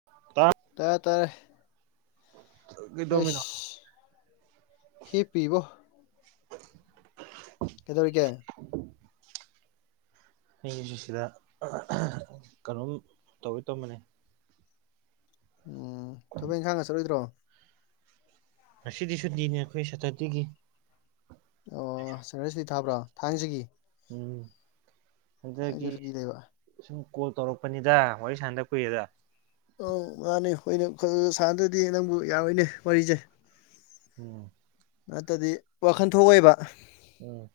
[unintelligible] ꯇꯥꯔꯦ ꯇꯥꯔꯦ ꯀꯩꯗꯧꯃꯤꯅꯣ ꯑꯦꯁ ꯍꯦ ꯄꯤꯕꯣ [unintelligible] ꯀꯩꯗꯧꯔꯤꯒꯦ [inaudible] ꯑꯩꯖꯨ ꯁꯤꯁꯤꯗ ꯀꯩꯅꯣꯝ ꯇꯧꯒꯦ ꯇꯧꯔꯝꯕꯅꯦ ꯑꯣ ꯊꯕꯛ ꯏꯪꯈꯥꯡꯒ ꯆꯠꯂꯣꯏꯗ꯭ꯔꯣ ꯉꯁꯤꯗꯤ ꯁꯨꯇꯤꯅꯦ ꯑꯩꯈꯣꯏ ꯁꯇꯔꯗꯦꯒꯤ ꯑꯣ [unintelligible] ꯊꯥꯕ꯭ꯔꯣ ꯊꯥꯡꯖꯒꯤ ꯎꯝ ꯊꯥꯡꯖ ꯑꯗꯨꯒꯤ ꯁꯨꯇꯤ ꯂꯩꯕ ꯁꯨꯝ ꯀꯣꯜ ꯇꯧꯔꯛꯄꯅꯤꯗ ꯋꯥꯔꯤ ꯁꯥꯟꯅꯗ ꯀꯨꯏꯔꯦꯗ ꯎꯝ ꯃꯥꯅꯤ [unintelligible] ꯁꯥꯟꯅꯗ꯭ꯔꯗꯤ ꯅꯪꯕꯨ ꯌꯥꯔꯣꯏꯅꯦ ꯋꯥꯔꯤꯖꯦ ꯎꯝ ꯅꯠꯇꯗꯤ ꯋꯥꯈꯟ ꯊꯣꯛꯑꯣꯏꯕ ꯎꯝ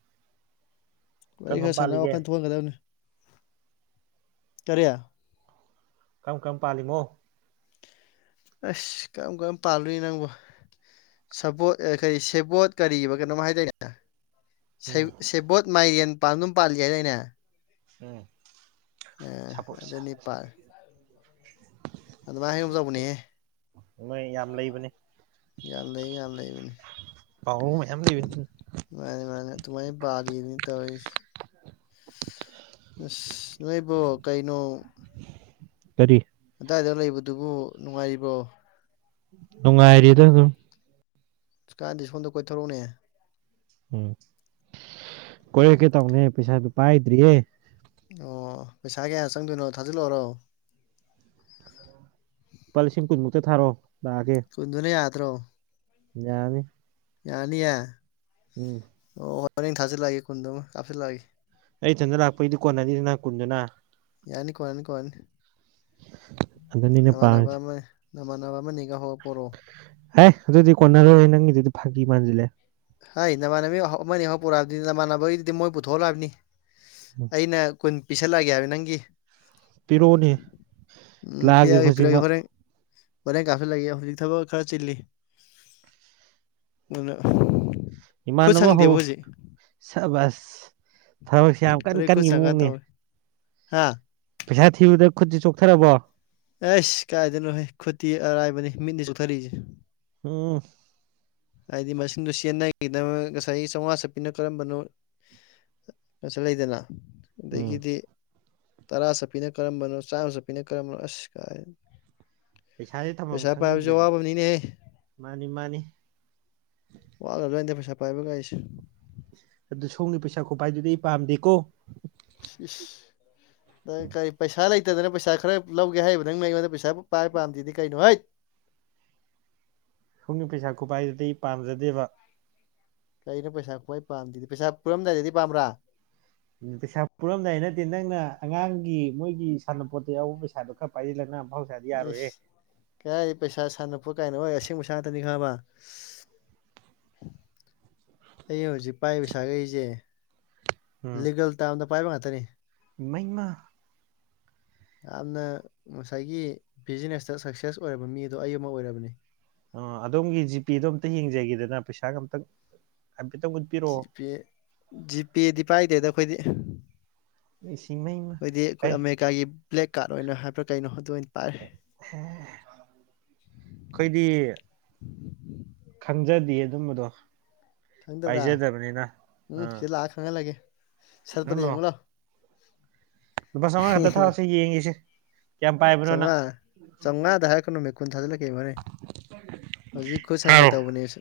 ꯋꯥꯔꯤ ꯀꯔꯝ ꯀꯔꯝ ꯈꯔ ꯁꯥꯟꯅꯔꯥ ꯄꯥꯜꯂꯤꯒꯦ ꯋꯥꯈꯜ ꯊꯣꯛꯍꯟꯒꯗꯕꯅꯤ ꯀꯔꯤ ꯀꯔꯝ ꯀꯔꯝ ꯄꯥꯜꯂꯤꯃꯣ ꯑꯁ ꯀꯔꯝ ꯀꯔꯝ ꯄꯥꯜꯂꯨꯏ ꯅꯪꯕꯣ ꯁꯕꯣꯠ ꯑ ꯀꯔꯤ ꯁꯦꯕꯣꯠ ꯀꯔꯤꯕ ꯀꯩꯅꯣꯝꯃ ꯍꯥꯏꯗꯥꯏꯅꯦ ꯁꯦ ꯎꯝ ꯁꯦꯕꯣꯠ ꯃꯥꯏꯔꯦꯟ ꯄꯥꯟꯒꯨꯝ ꯄꯥꯜꯂꯤ ꯍꯥꯏꯗꯥꯏꯅꯦ ꯎꯝ ꯑ ꯑꯗꯨꯅꯤ ꯄꯥꯟ ꯑꯗꯨꯃꯥꯏ ꯍꯥꯏꯒꯨꯝ ꯇꯧꯕꯅꯤꯍꯦ ꯃꯣꯏ ꯌꯥꯝ ꯂꯩꯕꯅꯤ ꯌꯥꯝ ꯂꯩ ꯌꯥꯝ ꯂꯩꯕꯅꯤ ꯄꯥꯎꯔꯧ ꯃꯌꯥꯝ ꯂꯩꯕꯅꯤ ꯃꯅꯦ ꯃꯅꯦ ꯑꯗꯨꯃꯥꯏ ꯄꯥꯜꯂꯤꯕꯅꯤ ꯇꯧꯔꯤꯁꯤ ꯑꯁ ꯅꯣꯏꯕꯣ ꯀꯩꯩꯅꯣ ꯀꯔꯤ ꯑꯗ꯭ꯋꯥꯏꯗ ꯂꯩꯕꯗꯨꯕꯨ ꯅꯨꯡꯉꯥꯏꯔꯤꯕ꯭ꯔꯣ ꯅꯨꯡꯉꯥꯏꯔꯤꯗ ꯑꯗꯨꯝ ꯑꯁ ꯀꯥꯟꯗꯦ ꯁꯣꯟꯗ ꯀꯣꯏꯊꯣꯔꯛꯎꯅꯦ ꯎꯝ ꯀꯣꯏꯔꯛꯀꯦ ꯇꯧꯅꯦ ꯄꯩꯁꯥꯗꯨ ꯄꯥꯏꯗ꯭ꯔꯤꯌꯦ ꯑꯣ ꯄꯩꯁꯥ ꯀꯌꯥ ꯆꯪꯗꯣꯏꯅꯣ ꯊꯥꯖꯤꯜꯂꯛꯑꯣꯔꯣ ꯂꯨꯄꯥ ꯂꯤꯁꯤꯡ ꯀꯨꯟꯃꯨꯛꯇ ꯊꯥꯔꯛꯑꯣ ꯂꯥꯛꯑꯒꯦ ꯀꯨꯟꯗꯨꯅ ꯌꯥꯔꯗ꯭ꯔꯣ ꯌꯥꯔꯅꯤ ꯌꯥꯔꯅꯤꯌꯦ ꯎꯝ ꯑꯣ ꯍꯣꯔꯦꯟ ꯊꯥꯖꯜꯂꯛꯑꯒꯦ ꯀꯨꯟꯗꯨꯃ ꯀꯥꯞꯁꯜꯂꯛꯑꯒꯦ ꯑꯩ ꯏꯊꯟꯗ ꯂꯥꯛꯄꯩꯗꯤ ꯀꯣꯟꯅꯅꯤꯗꯅ ꯀꯨꯟꯗꯨꯅ ꯌꯥꯅꯤ ꯀꯣꯟꯅꯅꯤ ꯀꯣꯟꯅꯤ ꯑꯗꯨꯅꯤ ꯅꯨꯄꯥ ꯍꯥꯏꯁꯤ ꯅꯃꯥꯟꯅꯕ ꯑꯃ ꯅꯤꯒ ꯍꯧꯔ ꯄꯣꯔꯛꯑꯣ ꯍꯦꯏ ꯑꯗꯨꯗꯤ ꯀꯣꯟꯅꯔꯣꯏ ꯅꯪꯒꯤꯗꯨꯗꯤ ꯐꯥꯒꯤ ꯃꯥꯟꯖꯤꯜꯂꯛꯑꯦ ꯍꯥꯏ ꯅꯃꯥꯟꯅꯕꯤ ꯍꯧ ꯑꯃ ꯑꯅꯤ ꯍꯧ ꯄꯨꯔꯛꯑꯣ ꯍꯥꯏꯕꯗꯤ ꯅꯃꯥꯟꯅꯕꯒꯤꯗꯨꯗꯤ ꯃꯣꯏ ꯄꯨꯊꯣꯛꯍꯜꯂꯣ ꯍꯥꯏꯕꯅꯤ ꯑꯩꯅ ꯀꯨꯟ ꯄꯤꯁꯜꯂꯛꯑꯒꯦ ꯍꯥꯏꯕ ꯅꯪꯒꯤ ꯄꯤꯔꯛꯑꯣꯅꯦ ꯎꯝ ꯂꯥꯛꯑꯒꯦ ꯄꯤꯔꯛꯑꯒꯦ ꯄꯤꯔꯛꯑꯒꯦ ꯍꯧꯖꯤꯛꯃꯛ ꯍꯣꯔꯦꯟ ꯍꯣꯔꯦꯟ ꯀꯞꯁꯜꯂꯛꯑꯒꯦ ꯍꯧꯖꯤꯛ ꯊꯕꯛ ꯈꯔ ꯆꯤꯜꯂꯤ ꯑꯗꯨꯅ ꯈꯨꯠ ꯏꯃꯥꯟꯅꯕ ꯍꯧ ꯁꯪꯗꯦꯕ ꯍꯧꯖꯤꯛ ꯁꯕꯖ ꯊꯕꯛꯁꯤ ꯌꯥꯝ ꯀꯟ ꯀꯟꯒꯤ ꯃꯑꯣꯡꯅꯤ ꯍꯥꯥ ꯄꯩꯁꯥ ꯊꯤꯕꯗ ꯈꯨꯠꯁꯤ ꯆꯣꯛꯊꯔꯕꯣ ꯑꯩꯁ ꯀꯥꯏꯗꯩꯅꯣꯍꯦ ꯈꯨꯠꯇꯤ ꯑꯔꯥꯏꯕꯅꯤ ꯃꯤꯠꯅꯤ ꯆꯣꯛꯊꯔꯤꯁꯦ ꯎꯝ ꯍꯥꯏꯗꯤ ꯃꯁꯤꯡꯗꯨ ꯆꯦꯟꯅꯒꯤꯗꯕ ꯉꯁꯥꯏꯒꯤ ꯆꯥꯝꯃꯉꯥ ꯆꯠꯄꯄꯤꯅ ꯀꯔꯝꯕꯅꯣ ꯀꯁꯨ ꯂꯩꯗꯅ ꯎꯝ ꯑꯗꯒꯤꯗꯤ ꯇꯔꯥ ꯆꯠ ꯄꯤꯅ ꯀꯔꯝꯕꯅꯣ ꯆꯥꯝꯃ ꯆꯞꯄꯤꯅ ꯀꯔꯝꯕꯅꯣ ꯑꯁ ꯀꯥꯏ ꯄꯩꯁꯥꯁꯦ ꯊꯝꯐꯝ ꯄꯩꯁꯥ ꯄꯥꯏꯕꯁꯨ ꯈꯪꯕꯤꯗ꯭ꯔꯦꯕ ꯑꯋꯥꯕꯝꯅꯤꯅꯦꯍꯦ ꯃꯥꯅꯤ ꯃꯥꯅꯤ ꯋꯥꯒꯕ ꯖꯥꯠꯅꯤꯗ ꯄꯩꯁꯥ ꯄꯥꯏꯕ ꯀꯥꯏꯁꯦ ꯑꯗꯨ ꯁꯣꯝꯒꯤ ꯄꯩꯁꯥ ꯈꯨꯣꯠꯄꯥꯏꯗꯨꯗꯤ ꯑꯩ ꯄꯥꯝꯗꯦꯀꯣ ꯏꯁ ꯏꯁ ꯅꯪ ꯀꯩ ꯄꯩꯁꯥ ꯂꯩ ꯂꯩꯇꯗꯅ ꯄꯩꯁꯥ ꯈꯔ ꯂꯧꯒꯦ ꯍꯥꯏꯔꯤꯕ ꯅꯪꯅ ꯑꯩꯉꯣꯟ ꯄꯩꯁꯥꯕꯨ ꯄꯥꯏ ꯄꯥꯝꯗꯦꯗꯤ ꯀꯩꯅꯣ ꯍꯩꯠ ꯁꯣꯝꯒꯤ ꯄꯩꯁꯥ ꯈꯨꯄꯥꯏꯗꯨꯗꯤ ꯑꯩ ꯄꯥꯝꯖꯗꯦꯕ ꯀꯩꯅꯣ ꯄꯩꯁꯥ ꯈ꯭ꯋꯥꯏ ꯄꯥꯝꯗꯦꯗꯤ ꯄꯩꯁꯥ ꯄꯨꯔꯝꯗꯥꯏꯗꯗꯤ ꯄꯥꯝꯕ꯭ꯔꯥ ꯎ ꯄꯩꯁꯥ ꯄꯨꯔꯝꯗꯥꯏ ꯅꯠꯇꯦ ꯅꯪꯅ ꯑꯉꯥꯡꯒꯤ ꯃꯣꯏꯒꯤ ꯁꯥꯟꯅꯄꯣꯠꯇ ꯌꯥꯎꯕ ꯄꯩꯁꯥꯗꯣ ꯈꯔ ꯄꯥꯏꯖꯤꯜꯂꯒ ꯅꯪ ꯑꯐꯥꯎ ꯁꯥꯏ ꯏꯁꯁ ꯀꯗꯥꯏꯗꯩ ꯄꯩꯁꯥ ꯁꯥꯟꯅꯄꯣꯠ ꯀꯥꯏꯅ ꯑꯣꯏ ꯑꯁꯦꯡꯕ ꯁꯥꯉꯥꯇꯅꯤ ꯈꯪꯉꯕ ꯑꯩ ꯍꯧꯖꯤꯛ ꯄꯥꯏ ꯄꯩꯁꯥꯈꯩꯖꯦ ꯂꯤꯒꯦꯜ ꯇꯥꯝꯗ ꯄꯥꯏꯕ ꯉꯥꯛꯇꯅꯤ ꯏꯃꯩꯃꯥ ꯌꯥꯝꯅ ꯉꯁꯥꯏꯒꯤ ꯕꯤꯖꯤꯅꯦꯁꯇ ꯁꯛꯁꯦꯁ ꯑꯣꯏꯔꯕ ꯃꯤꯗꯣ ꯑꯩ ꯑꯃ ꯑꯣꯏꯔꯕꯅꯤ ꯑ ꯑꯗꯣꯝꯒꯤ ꯖꯤꯄꯦꯗꯣ ꯑꯝꯇ ꯌꯦꯡꯖꯒꯦꯗꯅ ꯄꯩꯁꯥꯒ ꯑꯝꯇꯪ ꯍꯥꯏꯐꯦꯠꯇꯪ ꯎꯠꯄꯤꯔꯛꯑꯣ ꯖꯤꯄꯦ ꯖꯤꯄꯦꯗꯤ ꯄꯥꯏꯗꯦꯗ ꯑꯩꯈꯣꯏꯗꯤ ꯏꯁꯤꯡꯃꯩꯃ ꯍꯣꯏꯗꯤ ꯑꯩꯈꯣꯏ ꯑꯩ ꯑꯃꯦꯔꯤꯀꯥꯒꯤ ꯕ꯭ꯂꯦꯛ ꯀꯥꯠ ꯑꯣꯏꯅ ꯍꯥꯏꯕ꯭ꯔꯥ ꯀꯩꯅꯣ ꯑꯗꯨ ꯑꯣꯏꯅ ꯄꯥꯏ ꯍꯦ ꯑꯩꯈꯣꯏꯗꯤ ꯈꯪꯖꯗꯦ ꯑꯗꯨꯝꯕꯗꯣ ꯈꯪꯗꯕ꯭ꯔꯥ ꯄꯥꯏꯖꯗꯕꯅꯤꯅ ꯎꯝ ꯑꯥ ꯁꯤ ꯂꯥꯛꯑ ꯈꯪꯍꯜꯂꯒꯦ ꯁꯠꯄꯗ ꯍꯜꯂꯣ ꯌꯦꯡꯉꯣ ꯂꯥꯎ ꯂꯨꯄꯥ ꯆꯧꯉꯥ ꯈꯇꯥ ꯊꯥꯎ ꯁꯦ ꯌꯦꯡꯉꯦꯁꯦ ꯆꯧꯉꯥ ꯆꯝꯉꯥꯗ ꯍꯥꯏꯔꯛꯀꯅꯨꯃꯦ ꯀꯨꯟ ꯊꯥꯖꯤꯜꯂꯛꯀꯦ ꯍꯣꯔꯦꯟ ꯍꯧꯖꯤꯛ ꯈꯨꯠ ꯁꯪꯒꯦ ꯊꯥꯔꯣ ꯇꯧꯕꯅꯦꯁꯤ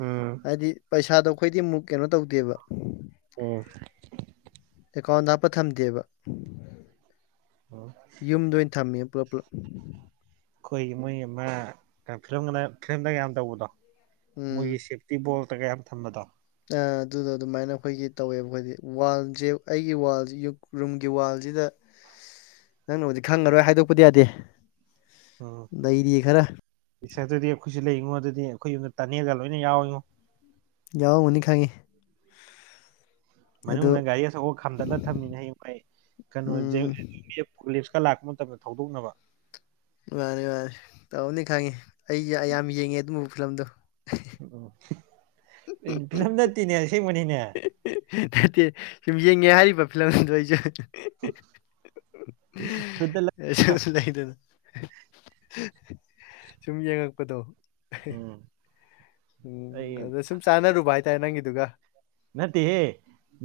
ꯎꯝ ꯄꯩꯁꯥꯗꯣ ꯑꯩꯈꯣꯏꯗꯤ ꯃꯨꯛ ꯀꯩꯅꯣ ꯇꯧꯗꯦꯕ ꯎꯝ ꯑꯦꯀꯥꯎꯟꯗ ꯍꯥꯞꯄ ꯊꯝꯗꯦꯕ ꯑꯣ ꯌꯨꯝꯗ ꯑꯣꯏꯅ ꯊꯝꯃꯦ ꯄꯨꯂꯞ ꯄꯨꯂꯞ ꯑꯩꯈꯣꯏꯒꯤ ꯃꯣꯏꯒꯤ ꯃ ꯀ ꯐꯤꯂꯝꯒꯅ ꯐꯤꯂꯝꯗ ꯌꯥꯝ ꯇꯧꯕꯗꯣ ꯎꯝ ꯃꯣꯏꯒꯤ ꯁꯦ ꯇꯤꯕꯣꯜꯇꯒ ꯌꯥꯝ ꯊꯝꯕꯗꯣ ꯑ ꯑꯗꯨꯗꯣ ꯑꯗꯨꯃꯥꯏꯅ ꯑꯩꯈꯣꯏꯒꯤ ꯇꯧꯋꯦꯕ ꯑꯩꯈꯣꯏꯗꯤ ꯋꯥꯜꯖꯦ ꯑꯩꯒꯤ ꯋꯥꯜꯖꯦ ꯌꯨꯛ ꯔꯨꯝꯒꯤ ꯋꯥꯜꯖꯤꯗ ꯑ [unintelligible] ꯅꯪꯅꯕꯨꯗꯤ ꯈꯪꯉꯔꯣꯏ ꯍꯥꯏꯗꯣꯛꯄꯗꯤ ꯌꯥꯗꯦ ꯎꯝ ꯂꯩꯔꯤ ꯈꯔ ꯏꯁ ꯑꯗꯨꯗꯤ ꯑꯩꯈꯣꯏꯁꯨ ꯂꯩꯔꯤꯉꯣ ꯑꯗꯨꯗꯤ ꯑꯩꯈꯣꯏ ꯌꯨꯝꯗ ꯇꯅꯦꯔꯒ ꯂꯣꯏꯅ ꯌꯥꯎꯋꯉꯣ ꯌꯥꯎꯔꯝꯒꯅꯤ ꯈꯪꯉꯦ ꯑꯗꯨ ꯃꯅꯨꯡꯗ ꯒꯥꯔꯤ ꯑꯆꯥꯎꯕ ꯈꯥꯝꯗꯠꯂ ꯊꯝꯃꯤꯅꯦ ꯍꯌꯦꯡ ꯃꯥꯏ ꯀꯩꯅꯣ ꯎꯝ ꯞꯂꯤꯁꯀ ꯂꯥꯛꯄ ꯃꯇꯝꯗ ꯊꯧꯗꯣꯛꯅꯕ ꯍꯥꯔꯦ ꯍꯥꯔꯦ ꯇꯧꯅꯤ ꯈꯪꯉꯤ ꯑꯩ ꯌꯥꯝ ꯌꯦꯡꯉꯦ ꯑꯗꯨꯝꯕꯕ ꯐꯤꯂꯝꯗꯣ ꯎꯝ ꯐꯤꯂꯝ ꯅꯠꯇꯦꯅꯦ ꯑꯁꯦꯡꯕꯅꯤꯅꯦ ꯅꯠꯇꯦ ꯁꯨꯝ ꯌꯦꯡꯉꯦ ꯍꯥꯏꯔꯤꯕ ꯐꯤꯂꯝ ꯑꯗꯨꯗꯣ ꯑꯩꯁꯨ [unintelligible] ꯑꯦꯁ ꯂꯩꯗꯅ ꯁꯨꯝ ꯌꯦꯡꯉꯛꯄꯗꯣ ꯎꯝ ꯑꯩ ꯎꯝ ꯑꯗꯨꯗ ꯁꯨꯝ ꯆꯥꯟꯅꯔꯨꯕ ꯍꯥꯏꯇꯥꯔꯦ ꯅꯪꯒꯤꯗꯨꯒ꯫ ꯅꯠꯇꯦꯍꯦ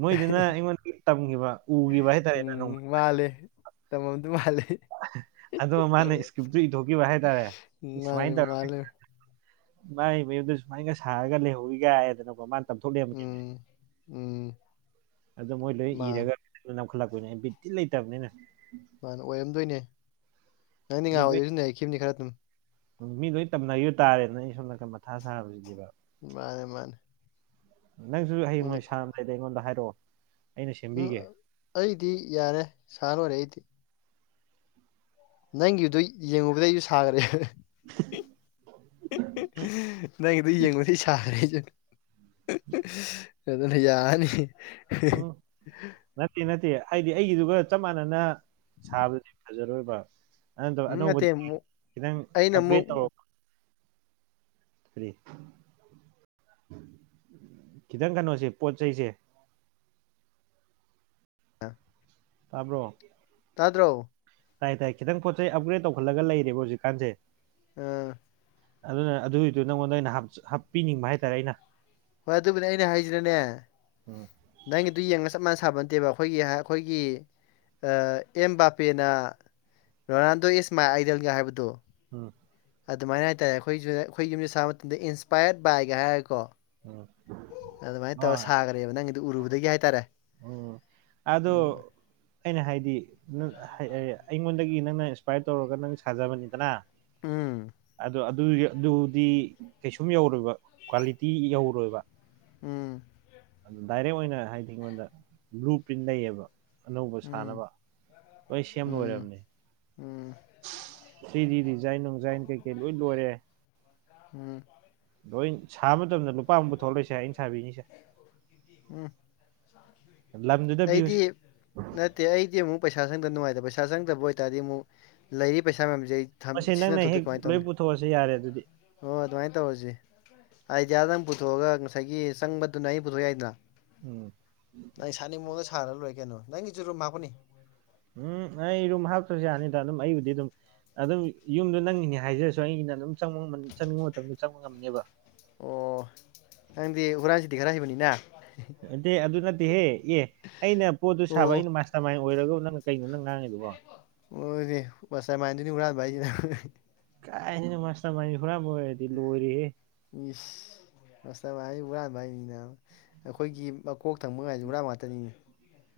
ꯃꯣꯏꯗꯨꯅ ꯑꯩꯉꯣꯟ ꯇꯝꯒꯤꯕ ꯎꯒꯤꯕ ꯍꯥꯏꯇꯥꯔꯦꯗ ꯅꯣꯡꯃ꯫ ꯃꯥꯜꯂꯤ ꯇꯝꯃꯝꯗꯧ ꯃꯥꯜꯂꯤ꯫ ꯑꯍ ꯑꯗꯣ ꯃꯥꯅ ꯁꯀ꯭ꯔꯤꯞꯇꯨ ꯏꯊꯣꯛꯈꯤꯕ ꯍꯥꯏꯇꯥꯔꯦ ꯎꯝ ꯃꯥꯅꯤ ꯁꯨꯃꯥꯏꯅ ꯇꯧꯔꯒꯦ ꯃꯥꯜꯂꯦ ꯃꯥꯏ ꯃꯌꯨꯝꯗ ꯁꯨꯃꯥꯏꯟꯒ ꯁꯥꯔꯒ ꯂꯩꯍꯧꯋꯤꯒ ꯍꯥꯏꯗꯅ ꯀꯣ ꯃꯥꯅ ꯇꯝꯊꯣꯛ ꯂꯩꯔꯝꯕꯅꯦꯃꯦ ꯎꯝ ꯎꯝ꯫ ꯑꯗꯨ ꯃꯣꯏ ꯂꯣꯏ ꯃꯥꯅꯦ ꯏꯔꯒ ꯅꯝꯈꯠꯂꯛꯄꯤꯅꯦ ꯕꯤꯠ ꯊꯤꯟ ꯂꯩꯇꯕꯅꯤꯅ ꯃꯥꯅꯦ ꯑꯣꯏꯔꯝꯗꯣꯏꯅꯦ ꯅꯪꯗꯤ ꯃꯤ ꯂꯣꯏ ꯉꯍꯥꯟꯑꯣꯏꯗꯁꯨ ꯅꯩꯔꯛꯈꯤꯝꯅꯤ ꯈꯔ ꯑꯗꯨꯝ꯫ ꯃꯤ ꯂꯣꯏ ꯇꯝꯅꯒꯤꯕ ꯇꯥꯔꯦꯗꯅ ꯑꯩꯅ ꯁꯣꯝ ꯅꯥꯀꯟ ꯃꯊꯥ ꯁꯥꯕꯁꯤꯗꯦꯕ꯫ ꯃꯥꯅꯦ ꯃꯥꯅꯦ꯫ ꯅꯪꯁꯨ ꯅꯪꯗꯤ ꯍꯌꯦꯡꯋꯥꯏ ꯁꯥꯔꯝꯗꯥꯏꯗ ꯑꯩꯉꯣꯟꯗ ꯍꯥꯏꯔꯛꯑꯣ ꯑꯩꯅ ꯎꯝ ꯁꯦꯝꯕꯤꯒꯦ꯫ ꯑꯩꯗꯤ ꯌꯥꯔꯦ ꯁꯥꯥ ꯂꯣꯏꯔꯦ ꯑꯩꯗꯤ꯫ ꯅꯪꯒꯤꯗꯨ ꯌꯦꯡꯉꯨꯕꯗꯩ ꯑꯩꯁꯨ ꯁꯥꯒꯔꯦ [unintelligible] ꯅꯪꯒꯤꯗꯨ ꯌꯦꯡꯎꯕꯗꯩ ꯁꯥꯒꯔꯦ ꯑꯩꯖꯨ [unintelligible] ꯑꯗꯨꯅ ꯌꯥꯔꯅꯤ꯫ ꯎꯝ [unintelligible] ꯅꯠꯇꯦ ꯅꯠꯇꯦ ꯍꯥꯏꯗꯤ ꯑꯩꯒꯤꯗꯨꯒ ꯆꯞ ꯃꯥꯟꯅꯅ ꯁꯥꯕꯗꯨꯗꯤ ꯐꯖꯔꯣꯏꯕ꯫ ꯑꯗꯨ ꯅꯠꯇꯕ ꯎꯝ ꯅꯠꯇꯦ ꯑꯅꯧꯕꯗꯤ ꯑꯃꯨꯛ ꯈꯤꯖꯥꯏꯟ ꯅꯪ ꯑꯩꯅ ꯑꯃꯨꯛ ꯑꯞꯒ꯭ꯔꯦꯗ ꯇꯧꯔꯛꯑꯣ ꯀꯔꯤ ꯈꯤꯇꯪ ꯀꯩꯅꯣꯁꯤ ꯄꯣꯠ ꯆꯩꯁꯦ ꯑ ꯇꯥꯕ꯭ꯔꯣ ꯇꯥꯗ꯭ꯔꯣ ꯇꯥꯏ ꯇꯥꯏ ꯈꯤꯇꯪ ꯄꯣꯠ ꯆꯩꯩ ꯑꯞꯒ꯭ꯔꯦꯗ ꯇꯧꯈꯠꯂꯒ ꯂꯩꯔꯦꯕ ꯍꯧꯖꯤꯛꯀꯥꯟꯁꯦ꯫ ꯑꯥ ꯑꯗꯨꯅ ꯑꯗꯨꯒꯤꯗꯨ ꯅꯪꯉꯣꯟꯗ ꯑꯣꯏꯅ ꯍꯥꯞꯆ ꯍꯥꯞꯄꯤꯅꯤꯡꯕ ꯍꯥꯏꯇꯥꯔꯦ ꯑꯩꯅ꯫ ꯍꯣꯏ ꯑꯗꯨꯕꯨꯅꯦ ꯑꯩꯅ ꯍꯥꯏꯖꯤꯅꯅꯦ ꯎꯝ ꯅꯪꯒꯤꯗꯨ ꯌꯦꯡꯉ ꯆꯞ ꯃꯥꯟꯅ ꯁꯥꯕꯟ ꯅꯠꯇꯦꯕ ꯑꯈꯣꯏꯒꯤ ꯍ ꯑꯈꯣꯏꯒꯤ ꯑ ꯑꯦꯝ ꯕꯥꯄꯦꯅ ꯔꯣꯅꯥꯜꯗꯣ ꯏꯁ ꯃꯥꯏ ꯑꯥꯏꯗꯜꯒ ꯍꯥꯏꯕꯗꯣ꯫ ꯎꯝ ꯑꯗꯨꯃꯥꯏꯅ ꯍꯥꯏꯇꯥꯔꯦ ꯑꯩꯈꯣꯏꯖꯨ ꯑꯩꯈꯣꯏ ꯌꯨꯝꯁꯦ ꯁꯥꯕ ꯃꯇꯝꯗ ꯏꯟꯁꯄꯥꯏꯌꯔ꯭ꯠ ꯕꯥꯏꯒ ꯍꯥꯏꯔꯒꯀꯣ ꯎꯝ ꯑꯗꯨꯃꯥꯏꯟ ꯇꯧꯔ ꯍꯣꯏ ꯁꯥꯒꯔꯦꯕ ꯅꯪꯒꯤꯗꯤ ꯎꯔꯨꯕꯗꯒꯤ ꯍꯥꯏꯇꯥꯔꯦ꯫ ꯎꯝ ꯎꯝ ꯑꯗꯣ ꯑꯩꯅ ꯍꯥꯏꯗꯤ ꯅꯪ ꯑꯩꯉꯣꯟꯗꯒꯤ ꯅꯪꯅ ꯏꯟꯁꯄꯥꯌꯔ꯭ꯠ ꯇꯧꯔꯒ ꯅꯪ ꯁꯥꯖꯕꯅꯤꯗꯅ ꯎꯝ ꯑꯗꯨ ꯑꯗꯨꯏ ꯑꯗꯨꯗꯤ ꯀꯩꯁꯨꯝ ꯌꯧꯔꯣꯏꯕ ꯀ꯭ꯋꯥꯂꯤ ꯇꯤ ꯌꯧꯔꯣꯏꯕ ꯎꯝ꯫ ꯗꯥꯏꯔꯦꯛ ꯑꯣꯏꯅ ꯍꯥꯏꯗꯤ ꯑꯩꯉꯣꯟꯗ ꯕ꯭ꯨꯂ ꯄ꯭ꯔꯤꯟ ꯂꯩꯌꯦꯕ꯫ ꯑꯅꯧꯕ ꯎꯝ ꯁꯥꯅꯕ ꯂꯣꯏꯟ ꯁꯦꯝ ꯎꯝ ꯂꯣꯏꯔꯝꯅꯤ꯫ ꯎꯝ꯫ ꯊ꯭ꯔꯤꯗꯤ ꯗꯤꯖꯥꯏꯟ ꯅꯣꯡꯖꯥꯏꯟ ꯀꯩ ꯀꯩ ꯂꯣꯏꯟ ꯂꯣꯏꯔꯦ꯫ ꯎꯝ ꯂꯣꯏꯟ ꯁꯥꯕ ꯃꯇꯝꯗ ꯂꯨꯄꯥ ꯑꯝ ꯄꯨꯊꯣꯛꯂꯣꯏꯁꯦ ꯑꯩꯟ ꯁꯥꯕꯤꯅꯤꯁꯦ ꯎꯝ ꯂꯝꯗꯨꯗ ꯑꯩꯗꯤ ꯄꯤꯌꯨꯁꯦ ꯅꯠꯇꯦ ꯑꯩꯗꯤ ꯑꯃꯨꯛ ꯄꯩꯁꯥ ꯆꯪꯗ ꯅꯨꯡꯉꯥꯏꯇꯕ ꯄꯩꯁꯥ ꯆꯪꯗꯕ ꯑꯣꯏꯇꯥꯔꯗꯤ ꯑꯃꯨꯛ ꯂꯩꯔꯤ ꯄꯩꯁꯥ ꯃꯌꯥꯝꯁꯦ ꯑꯩ ꯃꯁꯦ ꯁꯤꯖꯤꯟꯅ ꯅꯪꯅ ꯍꯦꯛ ꯂꯣꯏꯟ ꯄꯨꯊꯣꯛꯑꯣꯁꯦ ꯌꯥꯔꯦ ꯑꯗꯨꯗꯤ ꯍꯣ ꯑꯗꯨꯃꯥꯏꯟ ꯇꯧꯔꯖꯤ ꯑꯥꯏꯗꯤꯌꯥꯗꯪ ꯄꯨꯊꯣꯛꯑꯒ ꯉꯁꯥꯏꯒꯤ ꯆꯪꯕꯗꯨꯅ ꯑꯩꯟ ꯄꯨꯊꯣꯛ ꯌꯥꯏꯗꯅ꯫ [inaudible] ꯅꯪ ꯁꯥꯅꯤꯡ ꯃꯑꯣꯡꯗ ꯁꯥꯔ ꯂꯣꯏꯔꯦ ꯀꯩꯅꯣ ꯅꯪꯒꯤꯖꯨ ꯔꯨꯝ ꯍꯥꯞꯀꯅꯤ꯫ ꯎꯝ ꯑꯩ ꯔꯨꯝ ꯍꯥꯞꯇ꯭ꯔꯁꯨ ꯌꯥꯅꯤꯗ ꯑꯗꯨꯝ ꯑꯩꯕꯨꯗꯤ ꯑꯗꯨꯝ ꯑꯗꯨꯝ ꯌꯨꯝꯗꯣ ꯅꯪꯒꯤꯅꯦ ꯍꯥꯏꯖꯔꯁꯨ ꯑꯩꯒꯤꯅ ꯑꯗꯨꯝ ꯆꯪꯅꯤꯡꯕ ꯃꯇꯝꯗ ꯆꯪꯕ ꯉꯝꯅꯦꯕ ꯑꯣ ꯅꯪꯗꯤ ꯍꯨꯔꯥꯟ ꯆꯤꯟꯊꯤ ꯈꯔ ꯍꯩꯕꯅꯤꯅ ꯅꯠꯇꯦ ꯑꯗꯨ ꯅꯠꯇꯦꯍꯦ ꯑꯦ ꯑꯩꯅ ꯄꯣꯠꯇꯨ ꯑꯣ ꯁꯥꯕ ꯑꯩꯅ ꯃꯥꯁ ꯃꯥꯏꯅ ꯑꯣꯏꯔꯒ ꯅꯪꯅ ꯀꯩꯅꯣ ꯅꯪ ꯉꯥꯡꯉꯤꯗꯨꯕꯣ ꯍꯣꯏꯅꯦ ꯃꯥꯁꯇꯔꯃꯥꯏꯟꯗꯗꯨꯅꯤ ꯍꯨꯔꯥꯟꯕ ꯍꯥꯏꯁꯤꯅ ꯀꯥꯏꯗꯩꯅ‌ꯣ ꯃꯥꯁꯇꯔꯃꯥꯏꯟꯗꯁ‌ꯦ ꯍꯨꯔꯥꯟꯕ ꯑꯣꯏꯔꯗꯤ ꯂ‌ꯣꯏꯔ‌ꯦꯍ‌ꯦ ꯏꯁ ꯃꯥꯁꯇꯔꯃꯥꯏꯟꯗ ꯍꯨꯔꯥꯟꯕ ꯍꯥꯏꯅꯤꯅ ꯑꯩꯈꯣꯏꯒꯤ ꯃꯀꯣꯛ ꯊꯪꯕ ꯉꯥꯏꯁꯦ ꯍꯨꯔꯥꯟꯕ ꯉꯥꯛꯇꯅꯤꯅꯦ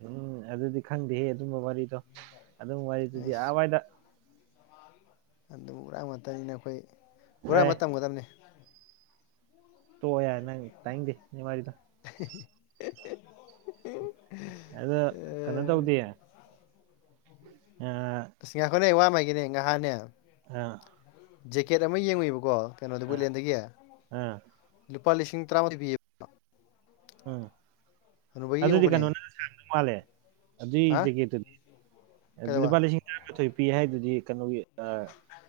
ꯎꯝ ꯑꯗꯨꯗꯤ ꯈꯪꯗꯦꯍꯦ ꯑꯗꯨꯝꯕ ꯋꯥꯔꯤꯗꯣ ꯑꯗꯨꯝꯕ ꯋꯥꯔꯤꯗꯨꯗꯤ ꯑꯩꯁ ꯑꯥꯋꯥꯏꯗ ꯑꯗꯨꯝ ꯍꯨꯔꯥꯟꯕ ꯉꯥꯛꯇꯅꯤꯅ ꯑꯩꯈꯣꯏ ꯑꯦ ꯍꯨꯔꯥꯟꯕ ꯇꯝꯒꯗꯕꯅꯤ ꯇꯣꯛꯑꯣ ꯌꯥꯔꯦ ꯅꯪ ꯇꯥꯏꯅꯤꯡꯗꯦ ꯅꯪ ꯋꯥꯔꯤꯗ‌ꯣ [unintelligible] ꯑꯗꯣ ꯀꯩꯅꯣ ꯑꯦ, ꯇꯧꯗꯦ ꯑꯥ ꯏꯁ ꯉꯥꯏꯈꯣꯅꯦ ꯋꯥꯝ ꯍꯥꯏꯒ‌ꯦꯅ‌ꯦ ꯉꯍꯥꯟꯅ‌ꯦ ꯑ ꯖꯦꯀꯦꯠ ꯑꯃ ꯌꯦꯡꯉꯨꯏꯕꯀꯣ ꯀꯩꯅꯣꯗ ꯑꯥ ꯋꯨꯠꯂꯦꯟꯗꯒꯤ ꯑꯥ ꯂꯨꯄꯥ ꯂꯤꯁꯤꯡ ꯇꯔꯥꯃꯥꯊ‌ꯣꯏ ꯄꯤ ꯎꯝ ꯍꯅꯨꯕꯒꯤ ꯑꯗꯨꯗꯤ ꯀꯩꯅꯣ ꯌꯦꯡꯉꯨꯕꯅꯦ [unintelligible] ꯃꯥꯜꯂꯦ ꯑꯗꯨꯏ ꯍꯥ ꯖꯦꯀꯦꯠꯇꯨꯅꯤ ꯂꯨꯄꯥ ꯀꯩꯗꯧꯕ ꯂꯤꯁꯤꯡ ꯇꯔꯥꯃꯥꯊꯣꯏ ꯄꯤ ꯍꯥꯏꯗꯨꯗꯤ ꯀꯩꯅꯣꯒꯤ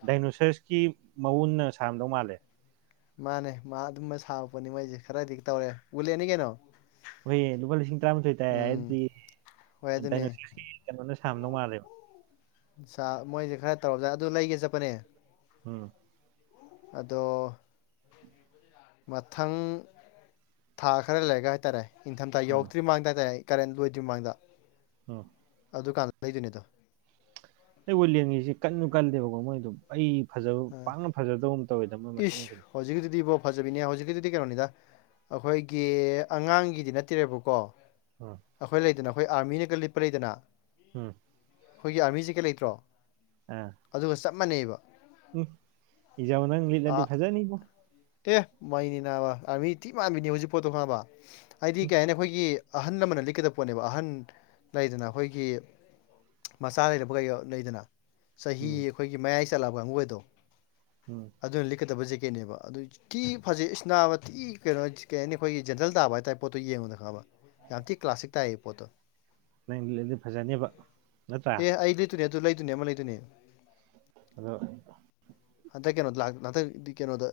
ꯗꯥꯏꯅꯣꯁꯔꯁꯀꯤ ꯃꯎꯟꯅ ꯁꯥꯔꯝꯗꯧ ꯃꯥꯜꯂꯦ ꯃꯥꯅꯦ ꯃꯥ ꯑꯗꯨꯝꯕ ꯁꯥꯕ ꯄꯣꯠꯅꯤ ꯃꯣꯏꯁꯦ ꯈꯔꯗꯤ ꯇꯧꯔꯦ ꯋꯨꯠꯂ‌ꯦꯟꯅꯤ ꯀꯩꯅꯣ ꯍ‌ꯣꯏꯌ‌ꯦ ꯂꯨꯄꯥ ꯂꯤꯁꯤꯡ ꯇꯔꯥꯃꯥꯊꯣꯏ ꯇꯥꯏ ꯎꯝ ꯍꯥꯏꯗꯨꯗꯤ ꯍꯣꯏ ꯑꯗꯨꯅꯦ ꯗꯥꯏꯅ‌ꯣꯁꯔꯁꯀꯤ ꯀꯩꯅꯣꯅ ꯁꯥꯔꯝꯗꯧ ꯃꯥꯜꯂꯦꯕ ꯁꯥ ꯃꯣꯏꯁꯦ ꯈꯔ ꯇꯧꯔ ꯑꯗꯨ ꯂꯩꯒꯦ ꯆꯠꯄꯅꯦ ꯎꯝ ꯑꯗꯣ ꯃꯊꯪ ꯊꯥ ꯈꯔ ꯂꯩꯔꯒ ꯍꯥꯏꯇꯥꯔꯦ ꯏꯪꯊꯝꯊꯥ ꯎꯝ ꯌꯧꯔꯛꯇ꯭ꯔꯤꯃꯥꯡꯗ ꯍꯥꯏꯇꯥꯔꯦ ꯀꯔꯦꯟ ꯂꯣꯏꯗ꯭ꯔꯤꯃꯥꯡꯗ ꯎꯝ ꯑꯗꯨꯀꯥꯟꯗ ꯂꯩꯗꯣꯏꯅꯤꯗꯣ ꯑꯗ‌ꯣ ꯋꯨꯠꯂ‌ꯦꯟꯒꯤꯁꯤ ꯀꯟꯁꯨ ꯀꯟꯂ‌ꯦꯕꯀ‌ꯣ ꯃꯣꯏꯗꯨꯝ ꯑꯩ ꯐꯖꯕ ꯄꯥꯛꯅ ꯐꯖꯗꯧ ꯇꯧꯋꯦꯗ ꯃꯣꯏ ꯃꯁꯛꯈꯩꯗꯣ ꯍꯧꯖꯤꯛꯀꯤꯗꯨ ꯗꯤꯕ‌ꯣ ꯐꯖꯕꯤꯅꯦ ꯍꯧꯖꯤꯛꯀꯤꯗꯨꯗꯤ ꯀꯩꯅꯣꯅꯤꯗ ꯑꯩꯈꯣꯏꯒꯤ ꯑꯉꯥꯡꯒꯤꯗꯤ ꯅꯠꯇꯦꯔ‌ꯦꯕꯀꯣ ꯎꯝ ꯑꯩꯈꯣꯏ ꯂꯩꯗꯅ ꯑꯩꯈꯣꯏ ꯑꯥꯔꯃꯤꯅꯒ ꯂꯤꯠꯄ ꯂꯩꯗꯅ ꯎꯝ ꯑꯩꯈꯣꯏꯒꯤ ꯑꯥꯔꯃꯤ ꯖ‌ꯦꯀ‌ꯦꯠ ꯂꯩꯇ꯭ꯔꯣ ꯑ ꯑꯗꯨꯒ ꯆꯞ ꯃꯥꯟꯅꯩꯕ ꯎꯝ ꯏꯖꯧ ꯋꯅꯪ ꯑ ꯂꯤꯠꯂꯗꯤ ꯐꯖꯥꯅꯤꯕꯣ ꯑꯦ ꯃꯩꯅꯤ ꯅꯥꯕ ꯑꯥꯔꯃꯤ ꯊꯤ ꯃꯥꯟꯕꯤꯅ‌ꯦ ꯍꯧꯖꯤꯛ ꯄꯣꯠꯇꯣ ꯈꯪꯉꯕ ꯍꯥꯏꯗꯤ ꯎꯝ ꯀꯩ ꯍꯥꯏꯅꯤ ꯑꯩꯈꯣꯏꯒꯤ ꯑꯍꯜ ꯑꯃꯅ ꯂꯤꯠꯀꯗꯕ ꯄꯣꯠꯅꯦꯕ ꯑꯍꯟ ꯂꯩꯗꯅ ꯑꯩꯈꯣꯏꯒꯤ ꯃꯆꯥ ꯂꯩꯔꯕ ꯀꯩ ꯂꯩꯗꯅ ꯆꯍꯤ ꯎꯝ ꯑꯩꯈꯣꯏꯒꯤ ꯃꯌꯥꯏ ꯆꯠꯂꯕ ꯀꯥꯡꯉꯨꯗꯣ ꯎꯝ ꯑꯗꯨꯅ ꯂꯤꯠꯀꯗꯕ ꯖꯦꯀꯦꯠꯅꯦꯕ ꯑꯗꯨ ꯊꯤ ꯐꯖꯩ ꯏꯁ ꯅꯥꯕ ꯊꯤ ꯀꯩꯅꯣ ꯀꯩ ꯍꯥꯏꯅꯤ ꯑꯩꯈꯣꯏꯒꯤ ꯖꯦꯟꯇꯜ ꯇꯥꯕ ꯍꯥꯏ ꯇꯞ ꯄꯣꯠꯇꯣ ꯌꯦꯡꯕꯗ ꯈꯪꯉꯕ ꯌꯥꯝ ꯊꯤ ꯀ꯭ꯂꯥꯁꯤꯛ ꯇꯥꯏꯌꯦ ꯄꯣꯠꯇꯣ ꯅꯪ ꯂꯤꯠꯂꯗꯤ ꯐꯖꯅꯦꯕ ꯅꯠꯇ꯭ꯔꯥ ꯑꯗꯨꯅꯦ ꯑꯗꯨ ꯂꯩꯗꯣꯏꯅꯦ ꯑꯃ ꯂꯩꯗꯨꯅꯦ ꯑꯗꯣ ꯍꯟꯗꯛ ꯀꯩꯅꯣꯗ ꯍꯟꯗꯛ ꯀꯩꯅꯣꯗ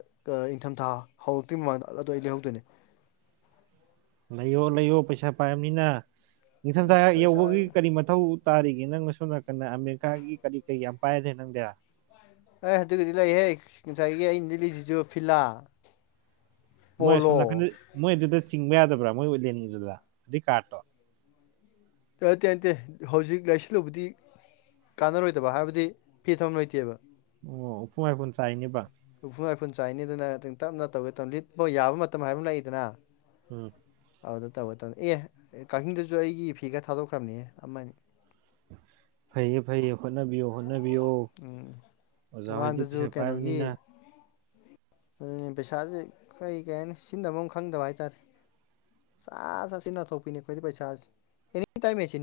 ꯏꯪꯊꯝꯊꯥ ꯍꯧꯔꯛꯇ꯭ ꯃꯃꯥꯡꯗ ꯑꯗꯨꯗꯣ ꯑꯩ ꯂꯩꯍꯧꯗꯣꯏꯅꯦ ꯂꯩꯌꯣ ꯂꯩꯌꯣ ꯄꯩꯁꯥ ꯄꯥꯏꯝꯅꯤꯅ ꯅꯤꯡꯊꯝꯊꯥ ꯏꯁ ꯄꯩꯁꯥ ꯌꯧꯕꯒꯤ ꯀꯔꯤ ꯃꯊꯧ ꯇꯥꯔꯤꯒ ꯅꯪꯅ ꯁꯣꯝ ꯅꯥꯀꯟꯗ ꯑꯃꯦꯔꯤꯀꯥꯒꯤ ꯀꯔꯤ ꯀꯔꯤ ꯌꯥꯝ ꯄꯥꯏꯗ꯭ꯔꯦ ꯅꯪꯗꯤ ꯑꯦ ꯑꯗꯨꯒꯤꯗꯤ ꯂꯩꯍꯦ ꯉꯁꯥꯏꯒꯤ ꯑꯩꯅꯗꯤ ꯂꯩꯁꯤꯁꯨ ꯐꯤꯂꯥ ꯃꯣꯏ ꯑꯁꯣꯝ ꯄꯣꯂꯣ ꯅꯥꯀꯟꯗ ꯃꯣꯏ ꯑꯗꯨꯗ ꯆꯤꯡꯕ ꯌꯥꯗꯕ꯭ꯔꯥ ꯃꯣꯏ ꯎꯠꯂꯦꯟꯅꯤꯡꯗꯨꯗ ꯑꯗꯨꯏ ꯀꯥꯔꯠꯇꯣ ꯇꯦ ꯅꯠꯇꯦ ꯍꯧꯖꯤꯛ ꯂꯩꯥꯏꯁꯤꯜꯂꯨꯕꯗꯤ ꯀꯥꯟꯅꯔꯣꯏꯗꯕ ꯍꯥꯏꯕꯗꯤ ꯐꯤ ꯊꯝ ꯂꯩꯣꯏꯇꯦꯕ ꯑꯣ ꯎꯐꯨ ꯍꯥꯏꯐꯨ ꯆꯥꯏꯅꯦꯕ ꯍꯐꯨ ꯃꯏꯐꯨꯟ ꯆꯥꯏꯅꯤ ꯑꯗꯨꯅ ꯑꯗꯨ ꯇꯞꯅ ꯇꯧꯒꯦ ꯇ ꯂꯤꯠꯄꯣ ꯌꯥꯕ ꯃꯇꯝ ꯍꯥꯏꯕ ꯑꯃ ꯂꯥꯛꯏꯗꯅ ꯎꯝ ꯑꯗꯨꯗ ꯇꯧꯒ ꯇꯧꯅꯤ ꯑꯦ ꯀꯛꯆꯤꯡꯗꯁꯨ ꯑꯩꯒꯤ ꯐꯤꯒ ꯊꯥꯗꯣꯛꯈ꯭ꯔꯕꯅꯦ ꯑꯃꯅꯤ ꯐꯩꯌꯦ ꯐꯩꯌꯦ ꯍꯣꯠꯅꯕꯤꯌꯣ ꯍꯣꯠꯅꯕꯤꯌꯣ ꯎꯝ ꯑꯣꯖꯥ ꯍꯣꯏꯗꯤ ꯃꯃꯥꯡꯗꯁꯨ ꯄꯩꯁꯥ ꯀꯩꯅꯣꯒꯤ ꯄꯥꯏꯕꯅꯤꯅ ꯑꯗꯨ ꯄꯩꯁꯥꯁꯦ ꯀꯩ ꯀꯩ ꯍꯥꯏꯅꯤ ꯁꯤꯟꯗꯕ ꯑꯃ ꯈꯪꯗꯕ ꯍꯥꯏꯇꯥꯔꯦ ꯆ ꯆ ꯁꯤꯟꯅꯊꯣꯛꯄꯤꯅꯦ ꯑꯩꯈꯣꯏꯗꯤ ꯄꯩꯁꯥꯁ ꯑꯦꯅꯤ ꯇꯥꯏꯝ